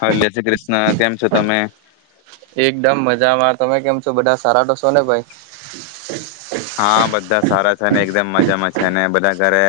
હલે શ્રી કૃષ્ણ કેમ છો તમે એકદમ મજામાં તમે કેમ છો બધા સારા તોશો ને ભાઈ હા બધા સારા છે ને એકદમ મજા જામાં છે ને બધા ઘરે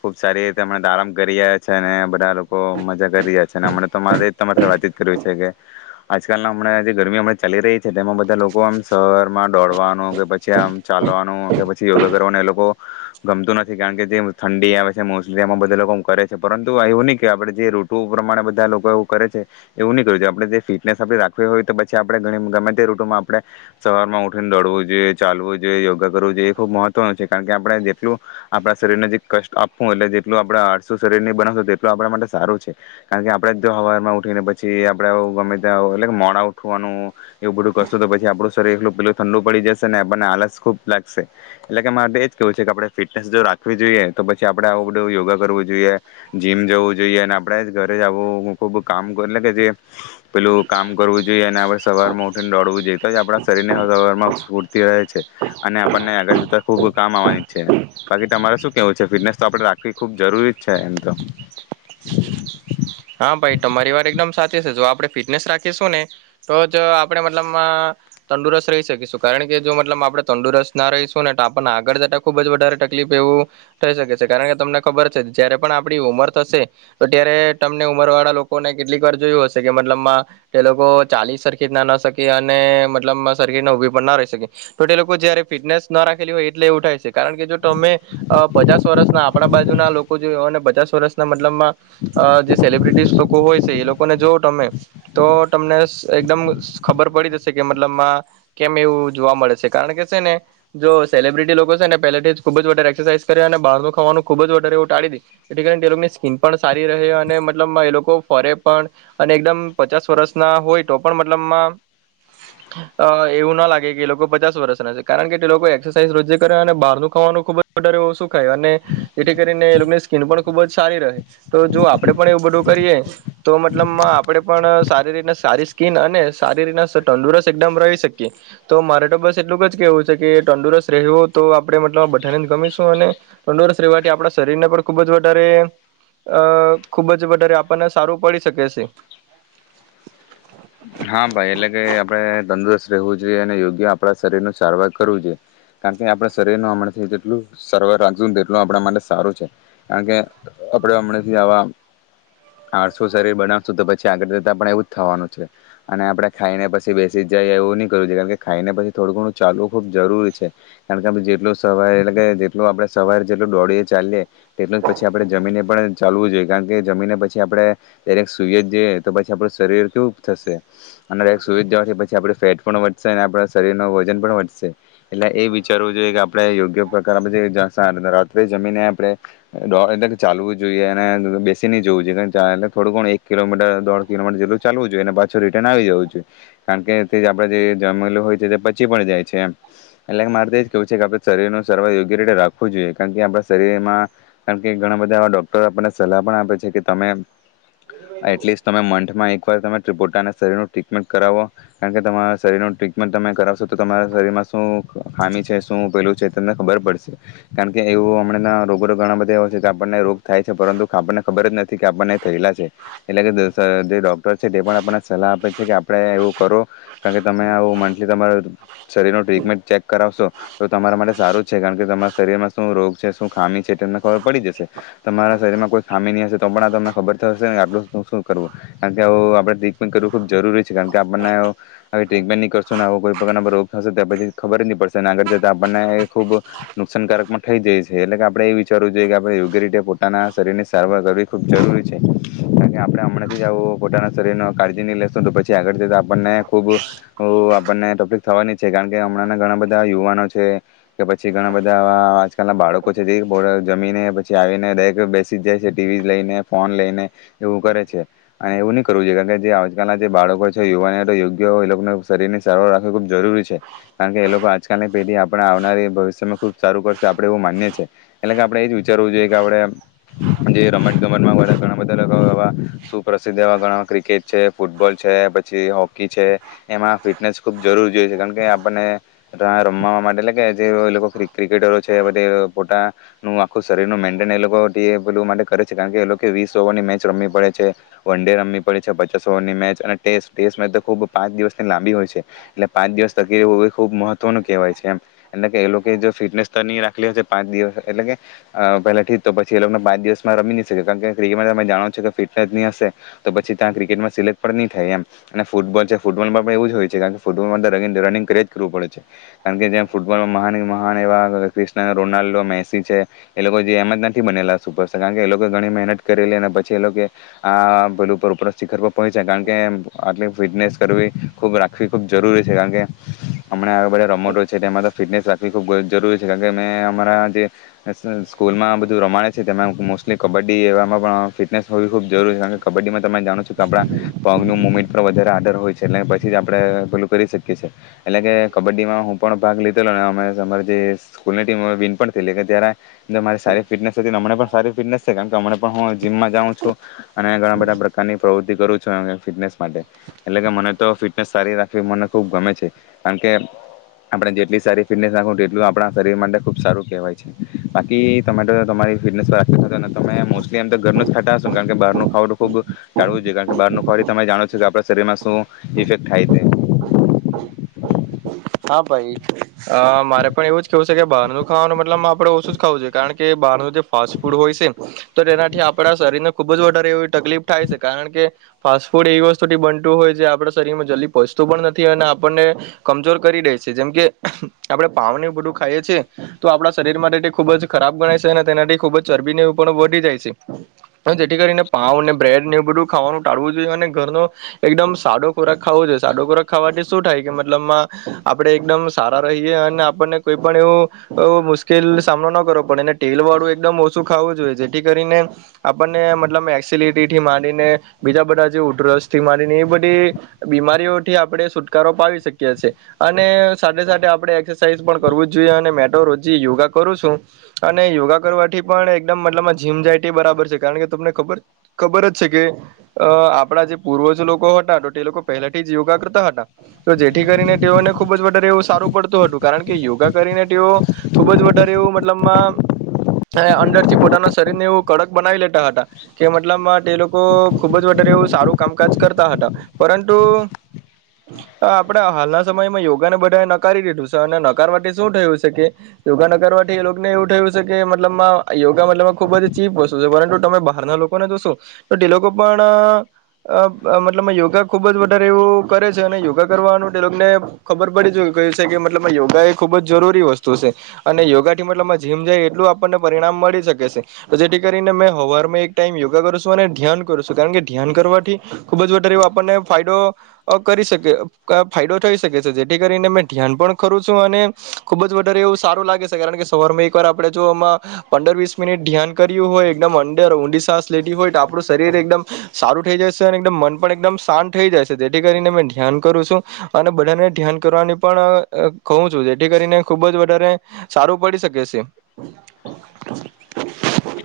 ખુબ સારી રીતે હમણા આરામ કરી રહ્યા છેને બધા લોકો મજા કરી રહ્યા છેનેમ તો મારે તમારે સાથે વાતચીત કરવી છે કે આજકાલના હમણાં જે ગરમીમણા ચાલી રહી છે તે એમાં બધા લોકો આમ શરમાં દોડવાનું કે પછી આમ ચાલવાનું કે પછી યોગા કરવાનું એ લોકો ગમતું નથી કારણ કે જે ઠંડી આવે છે મોસ્ટલી એમાં બધા લોકો કરે છે પરંતુ એવું નહી કે આપડે જે ઋતુ પ્રમાણે બધા લોકો એવું કરે છે એવું નહીં કરવું આપડે જે ફિટનેસ આપ રાખવી હોય તો પછી આપણેે ગમે તે ઋતુમાં આપણે સવારમાં ઉઠીને દોડવું જોઈએ ચાલવું જો યોગા કરવું જોઈએ એ ખુબ મહત્વનું છે કારણ કે આપણે જેટલું આપણા શરીરને જે કષ્ટ આપવું એટલે જેટલું આપડ આળસું શરીર ની બનાવશું તેટલું આપણા માટે સારું છે કારણ કે આપણેે જો હવામાં ઉઠીને પછી આપણે ગમે ત્યાં એટલે મોડા ઉઠવાનું એવું બધું કરશું તો પછી આપડું શરીર એટલું પેલું ઠંડુ પડી જશે ને આપણને આલસ- ખૂબ લાગશે એટલે કે માટેરે એજ કેવું છે કે આપણે ફિટનેસ જો રાખવી જોઈએ તો પછી આપડે આવું બધું યોગા કરવું જોઈએ જીમ જવું જોઈએ અને આપણેે જ ઘરે જ આવું ખુબ કામ એટલે કે જે પેલું કામ કરવું જોઈએ અને આપણે સવાર માં ઉઠીને દોડવું જોઈએ તો આપણા શરીર ને સવારમાં સ્ફૂર્તિ રહે છે અને આપણને આગળ જતા ખૂબ કામ આવવાની છે બાકી તમારે શું કેવું છે ફિટનેસ તો આપણે રાખવી ખૂબ જરૂરી જ છે એમ તો હા ભાઈ તમારી વાર એકદમ સાચી છે જો આપણે ફિટનેસ રાખીશું ને તો જ આપણે મતલબ અ તંદુરસ્ત રહી શકીશું કારણ કે જો મતલબ આપણે તંદુરસ્ત ના રહીશું ને તો આપણને આગળ જતા ખુબ જ વધારે તકલીફ એવું રહી શકે છે કારણ કે તમને ખબર છે જયારે પણ આપણી ઉમર થશે તો ત્યારે તમને ઉમર વાળા લોકોને કેટલીક વાર જોયું હશે કે મતલબમાં તે લોકો ચાલીસ સરખીટ ના ના શકે અને મતલબ સરખીટ ઉભી પણ ના રહી શકે તો તે લોકો જયારે ફિટનેસ ના રાખેલી હોય એટલે એવું થાય છે કારણ કે જો તમે પચાસ વર્ષના આપડા બાજુ ના લોકો જોય હો અને પચાસ વર્ષના માં જે સેલબ્રિટી લોકો હોય છે એ લોકોને જો તમે તો તમને એકદમ ખબર પડી જશે કે મતલબ માં કેમ એવું જોવા મળે છે કારણ કે છે ને જો સેલિબ્રિટી લોકો છે ને પહેલાથી જ ખૂબ જ વારે એક્સરસાઇઝ કરે અને બહારનું ખાવાનું ખૂબ જ વારે એવું ટાળી દે એથી કરીને તે લોકોની સ્કીિન પણ સારી રહે અને એ લોકો ફરે પણ અને એકદમ પચાસ વર્ષ ના હોય તો પણ મતલબમાં એવું ના લાગે કે એ લોકો પચાસ વર્ષના છે કારણ કે તે લોકો એક્સરસાઇઝ રોજે કરે અને બહારનું ખાવાનું ખુબ જ વધારે ઓછું ખાય અને જેથી કરીને એ લોકોની સ્કીિન પણ ખુબ જ સારી રહે તો જો આપડે પણ એવું બધું કરીએ તો મતલબ માઆપણે પણ સારી રીતના સારી સ્કીન અને સારી રીતના તંદુરસ્ત એકદમ રહી શકીએ તો મારે તો બસ એટલુંક જ કેહેવું છે કે તંદુરસ્ત રહેવું તો આપણે મતલબ બધાને જ ગમીશું અને તંદુરસ્ત રહેવાથી આપણા શરીરને પણ ખૂબ જ વધારે અ ખુબ જ વધારે આપણને સારું પડી શકે છે હા ભાઈ એટલે કે આપણે તંદુરસ્ત રહેવું જોઈએ અને યોગ્ય આપણા શરીર ન સારવાર કરવું જોઈએ કારણ કે આપણા શરીરનું હમણાંથી જેટલું સારવાર રાખશું ને તેટલું આપણા માટે સારું છે કારણ કે આપણે હમણાં આવા આરસું શરીર બનાવશું તો પછી આગળ જતા આપ એવું જ થવાનું છે અને આપડે ખાઈને પછી બેસી જાય એવું નહી કરવ જોઈએ કારણ ખાઈને પછી થોડું ઘણું ચાલવું ખુબ જરૂરી છે કારણ કે જેટલું સવારે એટલે કે જેટલું આપડણે સવારે જેટલું દોડીએ ચાલીએ તેટલું જ પછી આપણે જમીનને પણ ચાલવું જોઈએ કારણ કે જમીને પછી આપડે દરેક સુઈએ જ જઈએ તો પછી આપડું શરીર કેવું થશે અને સુવિધા જવાથી પછી આપ ફેટ પણ વધશે અને આપ શરીર ન વજન પણ વધશે એટલે એ વિચારવું જોઈએ કે આપણેે યોગ્ય પ્રકાર પછી રાત્રે જમીને આપણે એટલે ચાલવું જોઈએ અને બેસી ન જોવું જોઈએ એલે થોડું એક કિલોમીટર દોઢ કિલોમીટર જેટલું ચાલવું જોઈએ પાછું રિટર્ન આવી જવું જોઈએ કારણ કે તે આપે જે જમેલું હોય છે તે પચી પણ જાય છે એટલે મારેજ કેવું છે કે આપ શરીર ન સારવાર યોગ્ય રીતે રાખવું જોઈએ કારણ કે આપણા શરીરમાં કારણ કે ઘણા બધા ડોક્ટર આપણને સલાહ પણ આપે છે કે તમે એટલીસ્ટ તમે મન માં એક વાર તમે પોતાના શરીરનું ટ્રીટમેન્ટ કરાવો કારણ કે તમારા શરીરનું ટ્રીટમેન્ટ તમે કરાવશો તો તમારા શરીરમાં શું ખામી છે શું પેલું છે તમને ખબર પડશે કારણ કે એવું હમણાં રોગો તો ઘણા બધા એવા છે કે આપણને રોગ થાય છે પરંતુ આપણને ખબર જ નથી કે આપણને થયેલા છે એટલે કે જે ડૉક્ટર છે તે પણ આપણને સલાહ આપે છે કે આપણે એવું કરો કારણ કે તમે આવું મંથલી તમારા શરીરનો ટ્રીટમેન્ટ ચેક કરાવશો તો તમારા માટે સારું જ છે કારણ કે તમારા શરીરમાં શું રોગ છે શું ખામી છે તમને ખબર પડી જશે તમારા શરીરમાં કોઈ ખામી નહીં હશે તો પણ આ તમને ખબર થશે ને આટલું શું કરવું કારણ કે એવું આપણે ટ્રીટમેન્ટ કરવું ખૂબ જરૂરી છે કારણ કે આપણને હવે ટ્રીટમેન્ટ નહીં કરશું ને આવો કોઈ પ્રકારના રોગ થશે ત પછી ખબર જ નહીં પડશે અનેને આગળ જતા આપણને એ ખૂબ નુકસાનકારક પણ થઈ જાય છે એટલે કે આપણે એ વિચારવું જોઈએ કે આપણે યોગ્ય રીતે પોતાના શરીરની સારવાર કરવી ખૂબ જરૂરી છે કારણ કે આપણે હમણાં જ આવો પોતાના શરીરો કાળજી ની લેશો તો પછી આગળ જતાં આપણને ખૂબ આપણને ટોપિક થવાની છે કારણ કે હમણાંના ઘણા બધા યુવાનો છે કે પછી ઘણા બધા આજકાલ ના બાળકો છે જે જમીને પછી આવીને દરેક બેસી જ જાય છે ટીવી લઈને ફોન લઈને એવું કરે છે અને એવું નહીંવું જોઈએ કારણ કે જે આજકાલના જે બાળકો છે યુવાને તો યોગ્ય એ લોકોને શરીર ને સારવાર રાખવી ખૂબ જરૂરી છે કારણ કે એ લોકો આજકાલની પેઢી આપણે આવનારી ભવિષ્યમાં ખૂબ સારું કરશે આપણે એવું માનીએ છે એટલે કે આપણેે એ જ વિચારવું જોઈએ કે આપણે જે રમત ગમતમાં ઘણા બધા પ્રસિદ્ધ એવા ગણા ક્રિકેટ છે ફૂટબોલ છે પછી હોકી છે એમાં ફિટનેસ ખુબ જરૂર જો છે કારણ કે આપણને રમવા માટે એટલે કે જે ક્રિકેટરો છેધ પોતાનું આખું શરીરનું મેન્ટેન એ લોકો બું કરે છે કારણ કે એ લોકો વીસ ઓવરની મેચ રમવી પડે છે વન ડે રમવી પડ છે પચાસ ઓવરની મેચ અને ટે ટેસ્ટ મે તો ખુબ પાંચ દિવસની લાંબી હોય છે એટલે પાંચ દિવસ તકે એવું ખુબ મહત્વનું કહેવાય છે એમ એટલે કે એ લોકો જો ફિટનેસ નની રાખલી હશે પાંચ દિવસ એટલે કે પહેલા ઠી તો પછી એ લોકોને પાંચ દિવસમાં રમી નહી શકે કારણ કે ક્રિકેટમાં તમે જાણો છો કે ફિટનેસ નની હશે તો પછી ત્યાં કિકેટમાં સિલેક્ટ પણ નહી થાય એમ અને ફૂટબોલ છે ફૂટબોલમાં પણ એવું જ હોય છે કાર કે ફૂટબોલમાં રનિંગ કરે જ કરવું પડે છે કારણ કે જેમ ફૂટબોલમાં મહાન મહાન એવા ક્રિ રોનાલ્ડો મેસી છે એ લોકો જે એમ જ નથી બનેલા સુપર કારણ કે એ લોકો ઘણી મહેનત કરેલી અને પછી એ લોકો આ પેલી ઉપર ઉપરસ્થિખર પર પહોંચાય કારણ કે આટલી ફિટનેસ કરવી ખૂબ રાખવી ખૂબ જરૂરી છે કારણ કે હમણા આ બધા રમતો છે તે એમાં ફિટનેસ રાખવી ખૂબ જરૂરી છે કારણ કે મેં અમારા જે સ્કૂલમાં બધું રમાડે છે તેમા મોસ્ત એટલે કબડ્ડી એવામાં પણ ફિટનેસ હોવી ખૂબ જરૂરી છે કબ્ડી તમે જાણો છો કે આપડા પગનું મુમેન્ટ આપો વધારે આદર હોય છે એટલે પછી જ આપણે ભેલું કરી શકીએ છીએ એટલે કે કબડ્ડીમાં હું પણ ભાગ લીધેલો અને અમે અમારી જે સ્કૂલની ટીમો વિન પણ થયલી કે જ્યારે અરી સારી ફિટનેસ થતી ને અમનેં પણ સારી ફિટનેસ છે કારણ કે અમં પણ હું જીમમાં જાઉ છું ઘણા બધા પ્રકારની પ્રવૃત્તિ કરું છું ફિટનેસ માટે એટલે કે મને તો ફિટનેસ સારી રાખવી મને ખૂબ ગમે છે કારણ કે આપણે જેટલી સારી ફિટનેસ રાખું તેટલું આપણા શરીર માટે ખૂબ સારું કહેવાય છે બાકી તમે તો તમારી ફિટનેસ રાખને તમે કે મતો ઘર નુજ ખાતા કારણ કે ખાવાનુ ખુબ ટાળવું જોઈએ કારણ કે બારનુ ફરી તમે જાણો છો કે આપણા શરીરમાં શું ઇફેક્ટ થાય છે હા ભાઈ મારે પણ એવું જ કેવું છે કે બહારનું ખાવાનો મતલબ આપડે ઓછું જ ખાવું છે કારણ કે બહારનું જે ફાસ્ટ ફૂડ હોય છે તો તેનાથી આપડા શરીર ને ખુબ જ વધારે એવી તકલીફ થાય છે કારણ કે ફાસ્ટ ફૂડ એવી વસ્તુથી બનતું હોય જે આપડા શરીર માં જલ્દી પચતું પણ નથી અને આપણને કમજોર કરી દે છે જેમ કે આપડણે પાાવ ને બધું ખાઈએ છીએ તો આપડા શરીર માટે ખુબ જ ખરાબ ગણાય છે અને તેનાથી ખુબ જ ચરબી ને એવ પણ વધી જાય છે પણ જેથી કરીને પાાવ અને બ્રેડ ને એ બધું ખાવાનું ટાળવું જોઈએ અને ઘરનો એકદમ સાદો ખોરાક ખાવો જોઈએ સાદો ખોરાક ખાવાથી શું થાય કે મતલબમાં આપડે એકદમ સારા રહીએ અને આપણને કોઈ પણ એવું મુશ્કેલ સામનો ન કરવો પડે અને તેલ વાળું એકદમ ઓછું ખાવું જોઈએ જેથી કરીને આપણને મતલબ એસિલીટી થી માંરીને બીજા બધા જે ઉધરસ થી મામાંરીને એ બધી બીમારીઓથી આપણે છુટકારો પાાવી શકીએ છીએ અને સાથે સાથે આપણે એક્સરસાઇઝ પણ કરવુ જ જોઈએ અને મેટો રોજી યોગા કરું છું અને યોગા કરવાથી પણ એકદમ મતલબમાં જીમ જાય તે બરાબર છે કારણ કે તમને ખબર ખબર જ છે કે અ આપણા જે પૂર્વજ લોકો હતા તે લોકો પહેલાથી જ યોગા કરતા હતા તો જેથી કરીને તે ઓને ખુબ જ વધારે એવું સારું પડતું હતું કારણ કે યોગા કરીને તેઓ ખુબ જ વધારે એવું મતલબમાં અંદર થી પોતાના શરીર ને એવું કડક બનાવી લેતા હતા કે મતલબમાં તે લોકો ખુબ જ વધારે એવું સારું કામકાજ કરતા હતા પરંતુ આપડા હાલના સમયમાં યોગાને બધા નકારી દીધું છે અને નકારવાથી શું થયું છે કે યોગા નકારથી એ લોકોને એવું થયું છે કે મતલબમાં યોગા મતલબ ખુબ જ ચીપ વસ્તુ છે પરંતુ તમે બહારના લોકોને તો શો તો તે લોકો પણ મતલબ યોગા ખુબ જ વધારે એવું કરે છે અને યોગા કરવાનું તે લોકોને ખબર પડી જો કઇ છે કે મતલબ યોગા એ ખુબ જ જરૂરી વસ્તુ છે અને યોગા થી મતલબ જીમ જાય એટલું આપણને પરિણામ મળી શકે છે, જેથી કરીને મે હવારમાં એક ટાઈમ યોગા કરું છું અને ધ્યાન કરું છું, કારણ કે ધ્યાન કરવાથી ખુબ જ વધારે એવો આપણને ફાયદો અ કરી શકે અ ફાયદો થઈ શકે છે જે થી કરીને મેં ધ્યાન પણ કરું છું અને ખુબ જ વધારે એવું સારું લાગે છે કારણ કે સવારમાં એકવાર આપેડે જો આમાં પંદર વીસ મિનિટ ધ્યાન કર્યું હોય એકદમ અંદર ઊંડી સાસ લેતી હોય તો આપણું શરીર એકદમ સારું થઈ જ છે મન પણ એકદમ શાંત થઈ જાય છે જેથી કરીને ધ્યાન કરું છું. અને બધાને ધ્યાન કરવાની પણ કઉ છું, જેથી કરીને ખુબ જ વધારે સારું પડી સકે છે.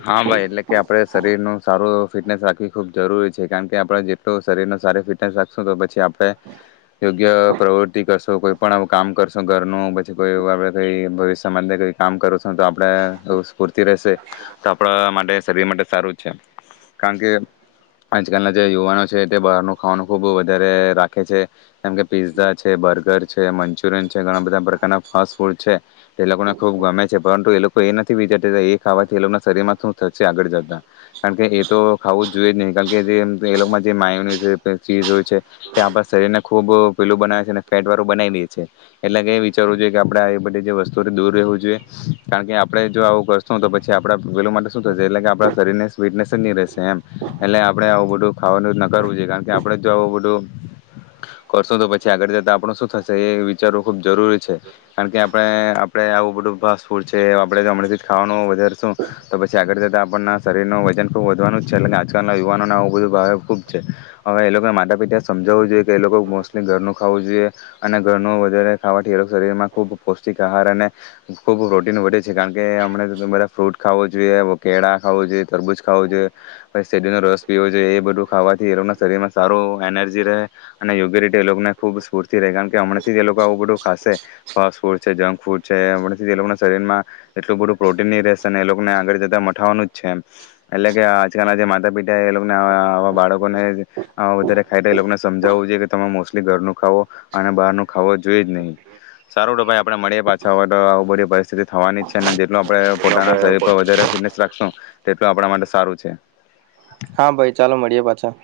હા ભાઈ એટલે કે આપડે શરીર ન સારું ફિટનેસ રાખવી ખુબ જરૂરી છે કારણ કે આપડે જેટલું શરીર ન સારી ફિટનેસ રાખશું તો પછી આપ ડે યો ગ્ય પ્રવૃતિ કરશો, કોઈ પણ કામ કરશો ઘરનું પછી કોઈ એવું આપડે કઈ ભવિષ્યમાં કઈ કામ કર છું તો આપણેે સ્ફૂર્તિ રે તો આપડા માટે શરીર માટે સારું છે, કારણ કે આજકાલના જે યુવાનો છે તે બહારનું ખાવાનું ખુબ વધારે રાખે છે જેમ કે પીઝઝા છે, બર્ગર છે, મંચુરિયન છે ઘણા બધા પ્રકારના ફાસ્ટ ફૂડ છે. તે લોકો ને ખુબ ગમે છે પરંતુ એ લો કો એ નથી વિચારતા તા એ ખાવાથી એ લોકના શરીરમાં શું થશે આગળ જતા? કારણ કે એ તો ખાવું જ જોઈએ જ નહી, કારણ કે જે એ લોકોમાં જે માયોની છે ચીઝ હોય છે તે આપણા શરીર ને ખુબ પેલું બનાવે છે ફેટ વાળું બનાઈ દે છે, એટલે કે વિચારવું જોઈએ કે આપડે આ બધી જે વસ્તુઓથી દૂર રહેવું જોઈએ, કારણ કે આપડે જો આવું વસ્ સુ તો પછી આપણા વેલું માટે શું થશે એટલે કે આપણા શરીર ને સ્વીટનેસ જ ની રેશે એમ એટલે આપડે આવું બધું ખાવાનું નકારવું જોઈએ, કારણ કે આપણેે જો આવું બધું કરશું તો પછી આગળ જતા આપડ શું થશે એ વિચારવું ખુબ જરૂરી છે, કારણ કે આપડે આપડે આવું બધું ભાસ્ટ ફૂડ છે, એવું આપડે ગમડે થી જ ખાવાનું વધારશું તો પછી આગળ જતાં આપણના શરીરનું વજન ખૂબ વધવાનું જ છે એટલે કે આજકાલના યુવાનોને આવું બધું ભાવ ખૂબ છે, હવે એ લોકોને માતા પિતાએ સમજાવવું જોઈએ કે એ લોકો મોસ્ટલી ઘરનું ખાવું જોઈએ અને ઘરનું વધારે ખાવાથી એ લોકો શરીરમાં ખૂબ પૌષ્ટિક આહાર અને ખૂબ પ્રોટીન વધે છે કાળ કે હમણાં તો તમે બધા ફ્રૂટ ખાવો જોઈએ, કેળા ખાવો જોઈએ, તરબૂજ ખાવું જોઈએ પછ શેરડીનો રસ પીવો જોઈએ એ બધું ખાવાથી એ લોકો શરીરમાં સારું એનર્જી રહે અને યોગી રિટી એ લોકોને ખુબ સ્ફૂર્તી રહે, કારણ કે હમણાં થી તે લોકો આવું બધું ખાશે, ફાસ્ટ ફૂડ છે, જંક ફૂડ છે હમથી તે લોકો ના શરીરમાં એટલું બધું પ્રોટીન ની રહેશે અને એ લોકોને આગળ જતા મઠાવાનું જ છે એમ એટલે કે આજકાલના જે માતા પિતા એ લોકોને આ આવા બાળકોને વધારે ખાયતા એ લોકોને સમજાવવું જોઈએ કે તમે મોસ્ટલી ઘરનું ખાવો અને બહારનું ખાવો જોઈ જ નહી. સારું રો ભાઈ આપણેે મળીએ પાછા, હવે તો આવું બધી પરિસ્થિતિ થવાની જ છે ને આપડે પોતાના શરીર પર વધારે ફિટનેસ રાખશું, તેટલુ આપણા માટે સારું છે. હા ભાઈ ચાલો મળીએ પાછા.